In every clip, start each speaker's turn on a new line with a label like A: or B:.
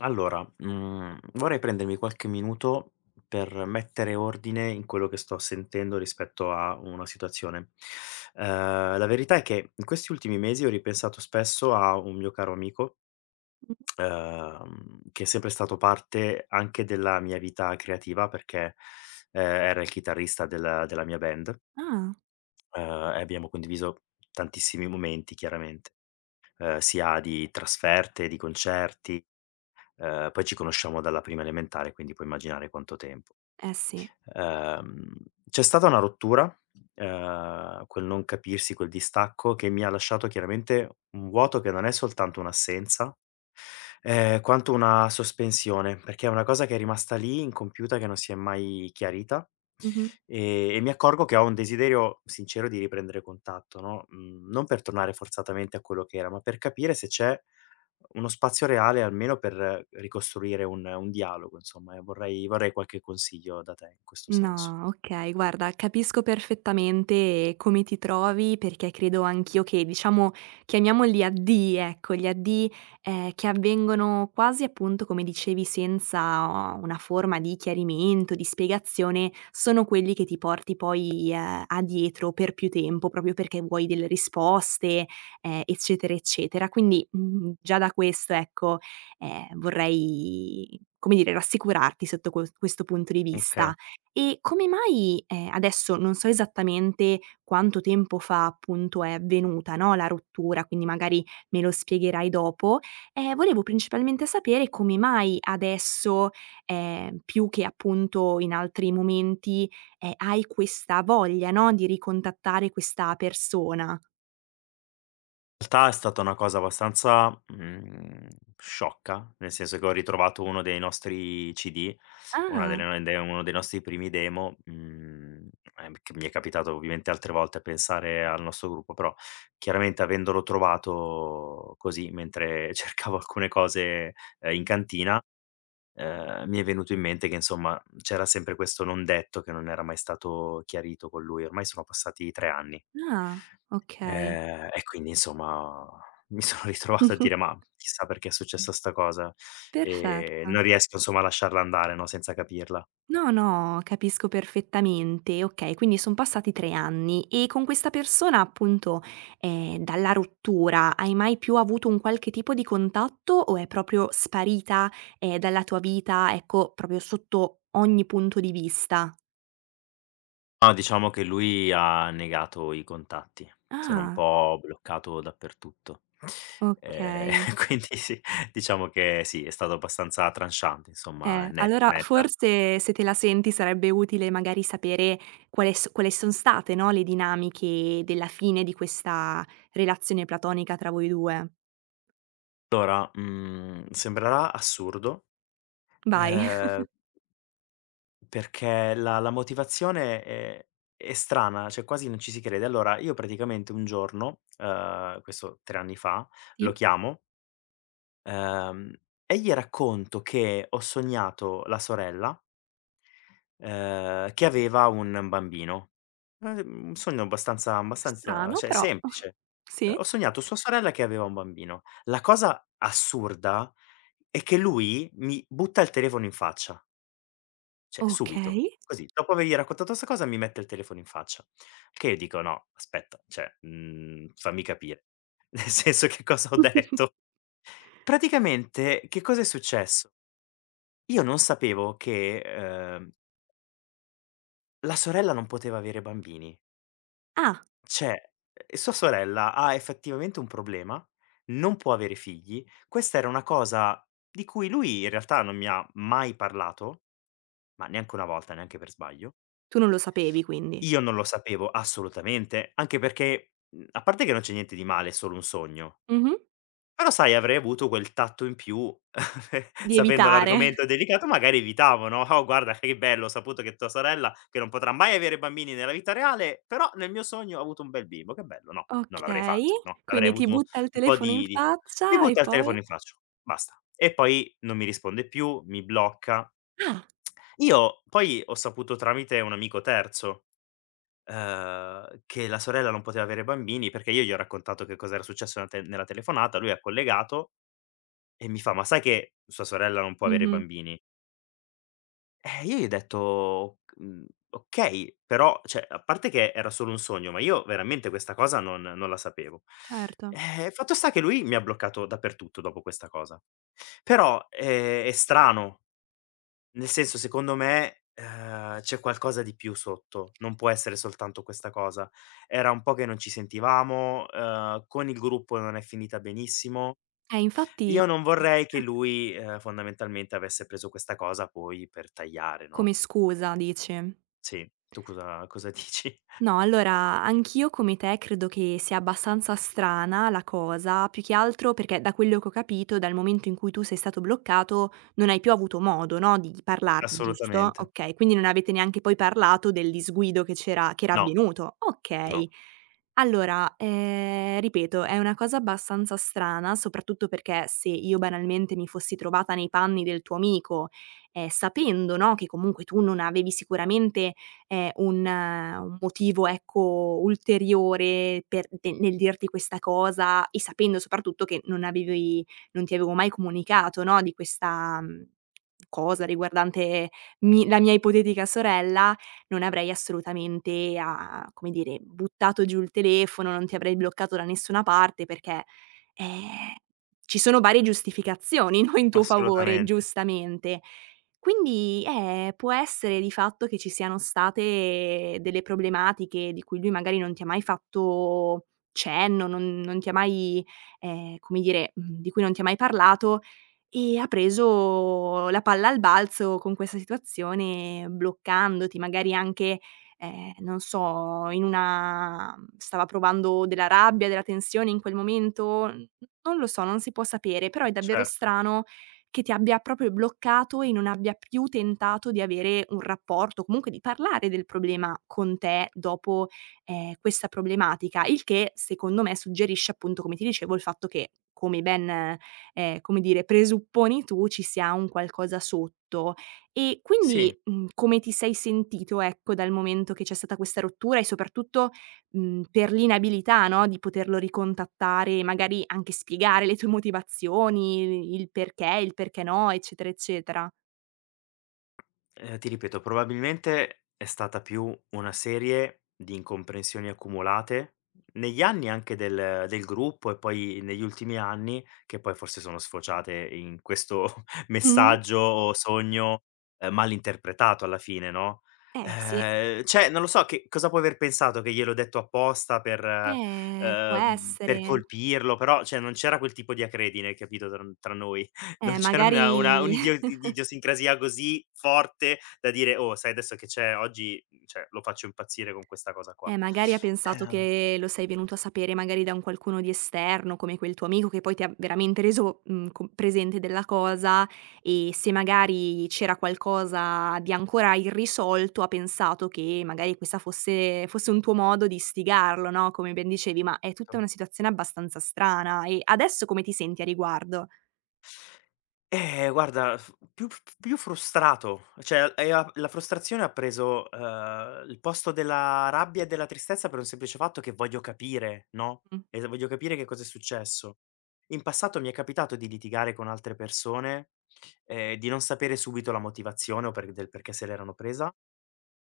A: Allora, vorrei prendermi qualche minuto per mettere ordine in quello che sto sentendo rispetto a una situazione. La verità è che in questi ultimi mesi ho ripensato spesso a un mio caro amico, che è sempre stato parte anche della mia vita creativa perché, era il chitarrista della mia band,
B: Ah,
A: ehm, e abbiamo condiviso tantissimi momenti chiaramente, sia di trasferte, di concerti. Poi ci conosciamo dalla prima elementare, quindi puoi immaginare quanto tempo.
B: eh sì.
A: Ehm, C'è stata una rottura, quel non capirsi, quel distacco che mi ha lasciato chiaramente un vuoto che non è soltanto un'assenza, quanto una sospensione, perché è una cosa che è rimasta lì incompiuta, che non si è mai chiarita.
B: Mh-mh.
A: E mi accorgo che ho un desiderio sincero di riprendere contatto, no, non per tornare forzatamente a quello che era, ma per capire se c'è uno spazio reale almeno per ricostruire un dialogo insomma, e vorrei qualche consiglio da te in questo senso.
B: No, okay. Guarda, capisco perfettamente come ti trovi perché credo anch'io che, diciamo, chiamiamoli addii, ecco, gli addii, che avvengono quasi appunto, come dicevi, senza una forma di chiarimento, di spiegazione, sono quelli che ti porti poi, a dietro per più tempo, proprio perché vuoi delle risposte, eccetera, eccetera. Quindi, già da questo, ecco, vorrei, come dire, rassicurarti sotto questo punto di
A: Okay.
B: vista. E come mai, adesso non so esattamente quanto tempo fa appunto è avvenuta, no, la rottura, quindi magari me lo spiegherai dopo, volevo principalmente sapere come mai adesso, più che appunto in altri momenti, hai questa voglia, no, di ricontattare questa persona.
A: In realtà è stata una cosa abbastanza, sciocca, nel senso che ho ritrovato uno dei nostri CD, una delle
B: Ah,
A: no de uno dei nostri primi demo, che mi è capitato ovviamente altre volte a pensare al nostro gruppo, però chiaramente avendolo trovato così mentre cercavo alcune cose, in cantina, mi è venuto in mente che insomma c'era sempre questo non detto che non era mai stato chiarito con lui. Ormai sono passati 3 anni.
B: ah, okay.
A: E quindi insomma mi sono ritrovato a dire: "Ma chissà perché è successa sta cosa",
B: Perfetto.
A: non riesco insomma a lasciarla andare, no, senza capirla.
B: No, no, capisco perfettamente. Okay, quindi son passati 3 anni e con questa persona appunto, dalla rottura hai mai più avuto un qualche tipo di contatto o è proprio sparita, dalla tua vita, ecco, proprio sotto ogni punto di vista?
A: No, diciamo che lui ha negato i contatti. Sono un
B: Ah,
A: po' bloccato dappertutto. Ehm,
B: okay.
A: quindi sì, diciamo che sì, è stato abbastanza tranchant insomma, net
B: Allora
A: netta.
B: forse se te la senti sarebbe utile magari sapere quale s quali son state, no, le dinamiche della fine di questa relazione platonica tra voi 2.
A: Allora, sembrerà assurdo,
B: Vai.
A: ehm, perché la motivazione è strana, cioè quasi non ci si crede. Allora, io praticamente un giorno, questo 3 anni fa, lo
B: Sì.
A: chiamo, ehm, e gli racconto che ho sognato la sorella, che aveva un bambino. Ma, un sogno abbastanza
B: Strano
A: cioè
B: però
A: semplice.
B: sì,
A: Ho sognato sua sorella che aveva un bambino. La cosa assurda è che lui mi butta il telefono in faccia, cioè subito,
B: okay.
A: così. Dopo avergli raccontato 'sta cosa mi mette il telefono in faccia. Che io dico: "No, aspetta, cioè, fammi capire." Nel senso, che cosa ho detto. Praticamente che cosa è successo? Io non sapevo che, la sorella non poteva avere bambini.
B: Ah,
A: C'è sua sorella ha effettivamente un problema, non può avere figli. Questa era una cosa di cui lui in realtà non mi ha mai parlato, ma neanche una volta, neanche per sbaglio.
B: tu non lo sapevi quindi.
A: Io non lo sapevo assolutamente, anche perché, a parte che non c'è niente di male, è solo un sogno.
B: Mh-mh.
A: Però sai, avrei avuto quel tatto in più,
B: Di
A: sapendo
B: evitare.
A: l'argomento delicato magari evitavo, no: "Oh, guarda che bello, ho saputo che tua sorella, che non potrà mai avere bambini nella vita reale, però nel mio sogno ha avuto un bel bimbo, che bello." No, non l'avrei
B: Okay,
A: fatto, no, avrei
B: quindi ti
A: avuto
B: butta il
A: un po'
B: telefono in
A: di mi
B: faccia e
A: butta il
B: poi?
A: telefono in faccia, basta. E poi non mi risponde più, mi blocca.
B: Ah.
A: Io poi ho saputo tramite un amico terzo, che la sorella non poteva avere bambini, perché io gli ho raccontato che cos'era successo nella telefonata, lui ha collegato e mi fa: "Ma sai che sua sorella non può avere
B: Mh-mh,
A: bambini?" Io gli ho detto: "Mhmm, okay, però", cioè, a parte che era solo un sogno, ma io veramente questa cosa non la sapevo.
B: certo.
A: Fatto sta che lui mi ha bloccato dappertutto dopo questa cosa. Però, è strano, nel senso, secondo me, c'è qualcosa di più sotto, non può essere soltanto questa cosa. Era un po' che non ci sentivamo, con il gruppo non è finita benissimo.
B: Eh infatti
A: Io non vorrei che lui, fondamentalmente, avesse preso questa cosa poi per tagliare, no,
B: come scusa dici?
A: sì. Tu cosa dici?
B: No, allora anch'io come te credo che sia abbastanza strana la cosa, più che altro perché da quello che ho capito, dal momento in cui tu sei stato bloccato, non hai più avuto modo, no, di parlarne, giusto?
A: Assolutamente.
B: Okay, quindi non avete neanche poi parlato del disguido che c'era che era
A: No,
B: avvenuto. Okay.
A: no,
B: Allora, ripeto, è una cosa abbastanza strana, soprattutto perché se io banalmente mi fossi trovata nei panni del tuo amico, sapendo, no, che comunque tu non avevi sicuramente è un motivo, ecco, ulteriore per de nel dirti questa cosa e sapendo soprattutto che non ti avevo mai comunicato, no, di questa, cosa riguardante mi la mia ipotetica sorella, non avrei assolutamente a come dire, buttato giù il telefono, non ti avrei bloccato da nessuna parte perché, ehm, ci sono varie giustificazioni, no, in tuo favore,
A: assolutamente,
B: giustamente. Quindi, può essere di fatto che ci siano state delle problematiche di cui lui magari non ti ha mai fatto cenno, non ti ha mai come dire, di cui non ti ha mai parlato e ha preso la palla al balzo con questa situazione, bloccandoti, magari anche, non so, in una stava provando della rabbia, della tensione in quel momento, n non lo so, non si può sapere, però è davvero
A: certo.
B: strano che ti abbia proprio bloccato e non abbia più tentato di avere un rapporto, comunque di parlare del problema con te dopo, questa problematica. Il che, secondo me, suggerisce appunto, come ti dicevo, il fatto che, come ben come dire, presupponi tu ci sia un qualcosa sotto. E
A: Sì.
B: quindi, come ti sei sentito, ecco, dal momento che c'è stata questa rottura e soprattutto, per l'inabilità, no, di poterlo ricontattare e magari anche spiegare le tue motivazioni, il perché no, eccetera, eccetera.
A: Ti ripeto, probabilmente è stata più una serie di incomprensioni accumulate negli anni, anche del gruppo, e poi negli ultimi anni, che poi forse sono sfociate in questo
B: Mh-mh.
A: messaggio o sogno, mal interpretato alla fine, no,
B: Eh sì,
A: cioè non lo so che cosa può aver pensato, che gliel'ho detto apposta per eh,
B: può
A: ehm, per
B: essere.
A: colpirlo, però cioè non c'era quel tipo di acredine, capito, tra noi. Non c'era
B: Magari.
A: una un'idio un'idiosincrasia così forte da dire: "Oh, sai adesso che c'è oggi, mhmm, cioè lo faccio impazzire con questa cosa qua."
B: Magari ha pensato
A: Esatto.
B: che lo sei venuto a sapere magari da un qualcuno di esterno, come quel tuo amico che poi ti ha veramente reso, co presente della cosa e se magari c'era qualcosa di ancora irrisolto, ha pensato che magari questa fosse un tuo modo di sfigarlo, no, come ben dicevi, ma è tutta una situazione abbastanza strana. E adesso come ti senti a riguardo?
A: Guarda, f più frustrato, cioè e a la frustrazione ha preso, il posto della rabbia e della tristezza, per un semplice fatto che voglio capire, no,
B: Mh.
A: e voglio capire che cosa è successo. In passato mi è capitato di litigare con altre persone, di non sapere subito la motivazione o perché se l'erano presa.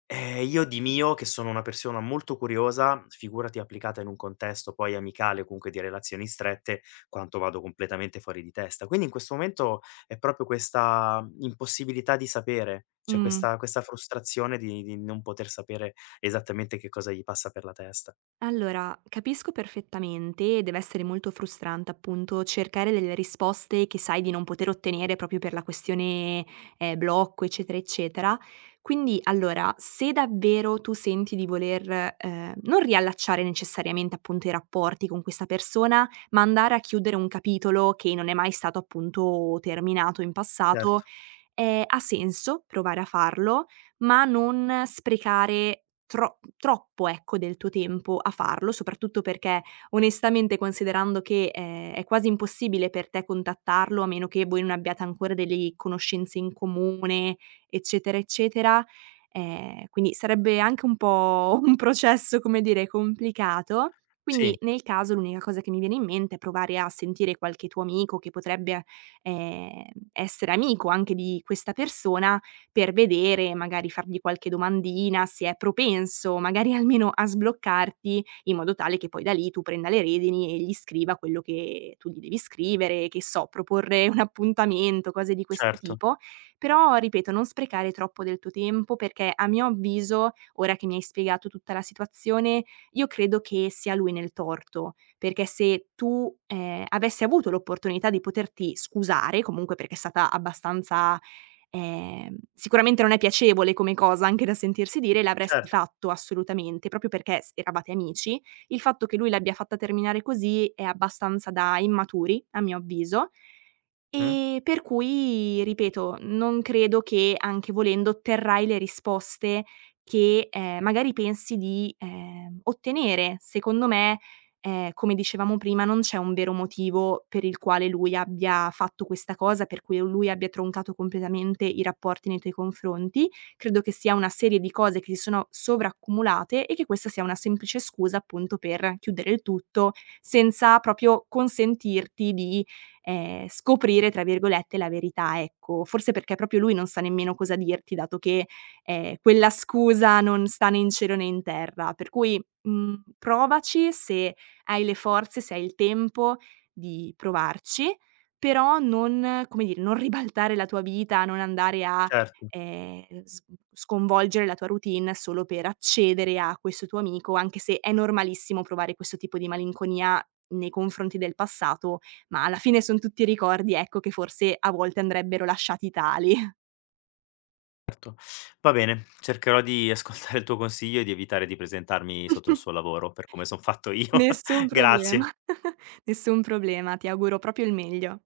A: Io di mio, che sono una persona molto curiosa, figurati applicata in un contesto poi amicale o comunque di relazioni strette, quanto vado completamente fuori di testa. Quindi in questo momento è proprio questa impossibilità di sapere, cioè
B: Mh.
A: questa frustrazione di non poter sapere esattamente che cosa gli passa per la testa.
B: Allora, capisco perfettamente, deve essere molto frustrante appunto cercare delle risposte che sai di non poter ottenere proprio per la questione blocco, eccetera, eccetera. Quindi, allora, se davvero tu senti di voler non riallacciare necessariamente appunto i rapporti con questa persona, ma andare a chiudere un capitolo che non è mai stato appunto terminato in passato,
A: Certo.
B: ha senso provare a farlo, ma non sprecare troppo, ecco, del tuo tempo a farlo, soprattutto perché onestamente considerando che, è quasi impossibile per te contattarlo, a meno che voi non abbiate ancora delle conoscenze in comune, eccetera, eccetera, quindi sarebbe anche un po' un processo, come dire, complicato. Quindi
A: Sì,
B: nel caso l'unica cosa che mi viene in mente è provare a sentire qualche tuo amico che potrebbe, ehm, essere amico anche di questa persona per vedere, magari fargli qualche domandina, se è propenso, magari almeno a sbloccarti, in modo tale che poi da lì tu prenda le redini e gli scriva quello che tu gli devi scrivere, che so, proporre un appuntamento, cose di questo
A: certo,
B: tipo. Però, ripeto, non sprecare troppo del tuo tempo perché a mio avviso, ora che mi hai spiegato tutta la situazione, io credo che sia lui nel torto, perché se tu, avessi avuto l'opportunità di poterti scusare, comunque perché è stata abbastanza. Sicuramente non è piacevole come cosa anche da sentirsi dire, l'avresti
A: certo.
B: fatto assolutamente, proprio perché s eravate amici. Il fatto che lui l'abbia fatta terminare così è abbastanza da immaturi, a mio avviso.
A: Mh,
B: Per cui, ripeto, non credo che, anche volendo, otterrai le risposte che, magari pensi di, ottenere. Secondo me, come dicevamo prima, non c'è un vero motivo per il quale lui abbia fatto questa cosa, per cui lui abbia troncato completamente i rapporti nei tuoi confronti. Credo che sia una serie di cose che si sono sovraccumulate e che questa sia una semplice scusa, appunto, per chiudere il tutto, senza proprio consentirti di "scoprire" tra virgolette la verità, ecco. Forse perché proprio lui non sa nemmeno cosa dirti, dato che, quella scusa non sta né in cielo né in terra. Per cui, provaci se hai le forze, se hai il tempo di provarci, però non come dire, non ribaltare la tua vita, non andare a,
A: certo.
B: s sconvolgere la tua routine solo per accedere a questo tuo amico, anche se è normalissimo provare questo tipo di malinconia nei confronti del passato ma alla fine son tutti ricordi, ecco, che forse a volte andrebbero lasciati tali.
A: Va bene, cercherò di ascoltare il tuo consiglio e di evitare di presentarmi sotto il suo lavoro, per come son fatto io.
B: Nessun problema,
A: Grazie.
B: nessun problema, ti auguro proprio il meglio.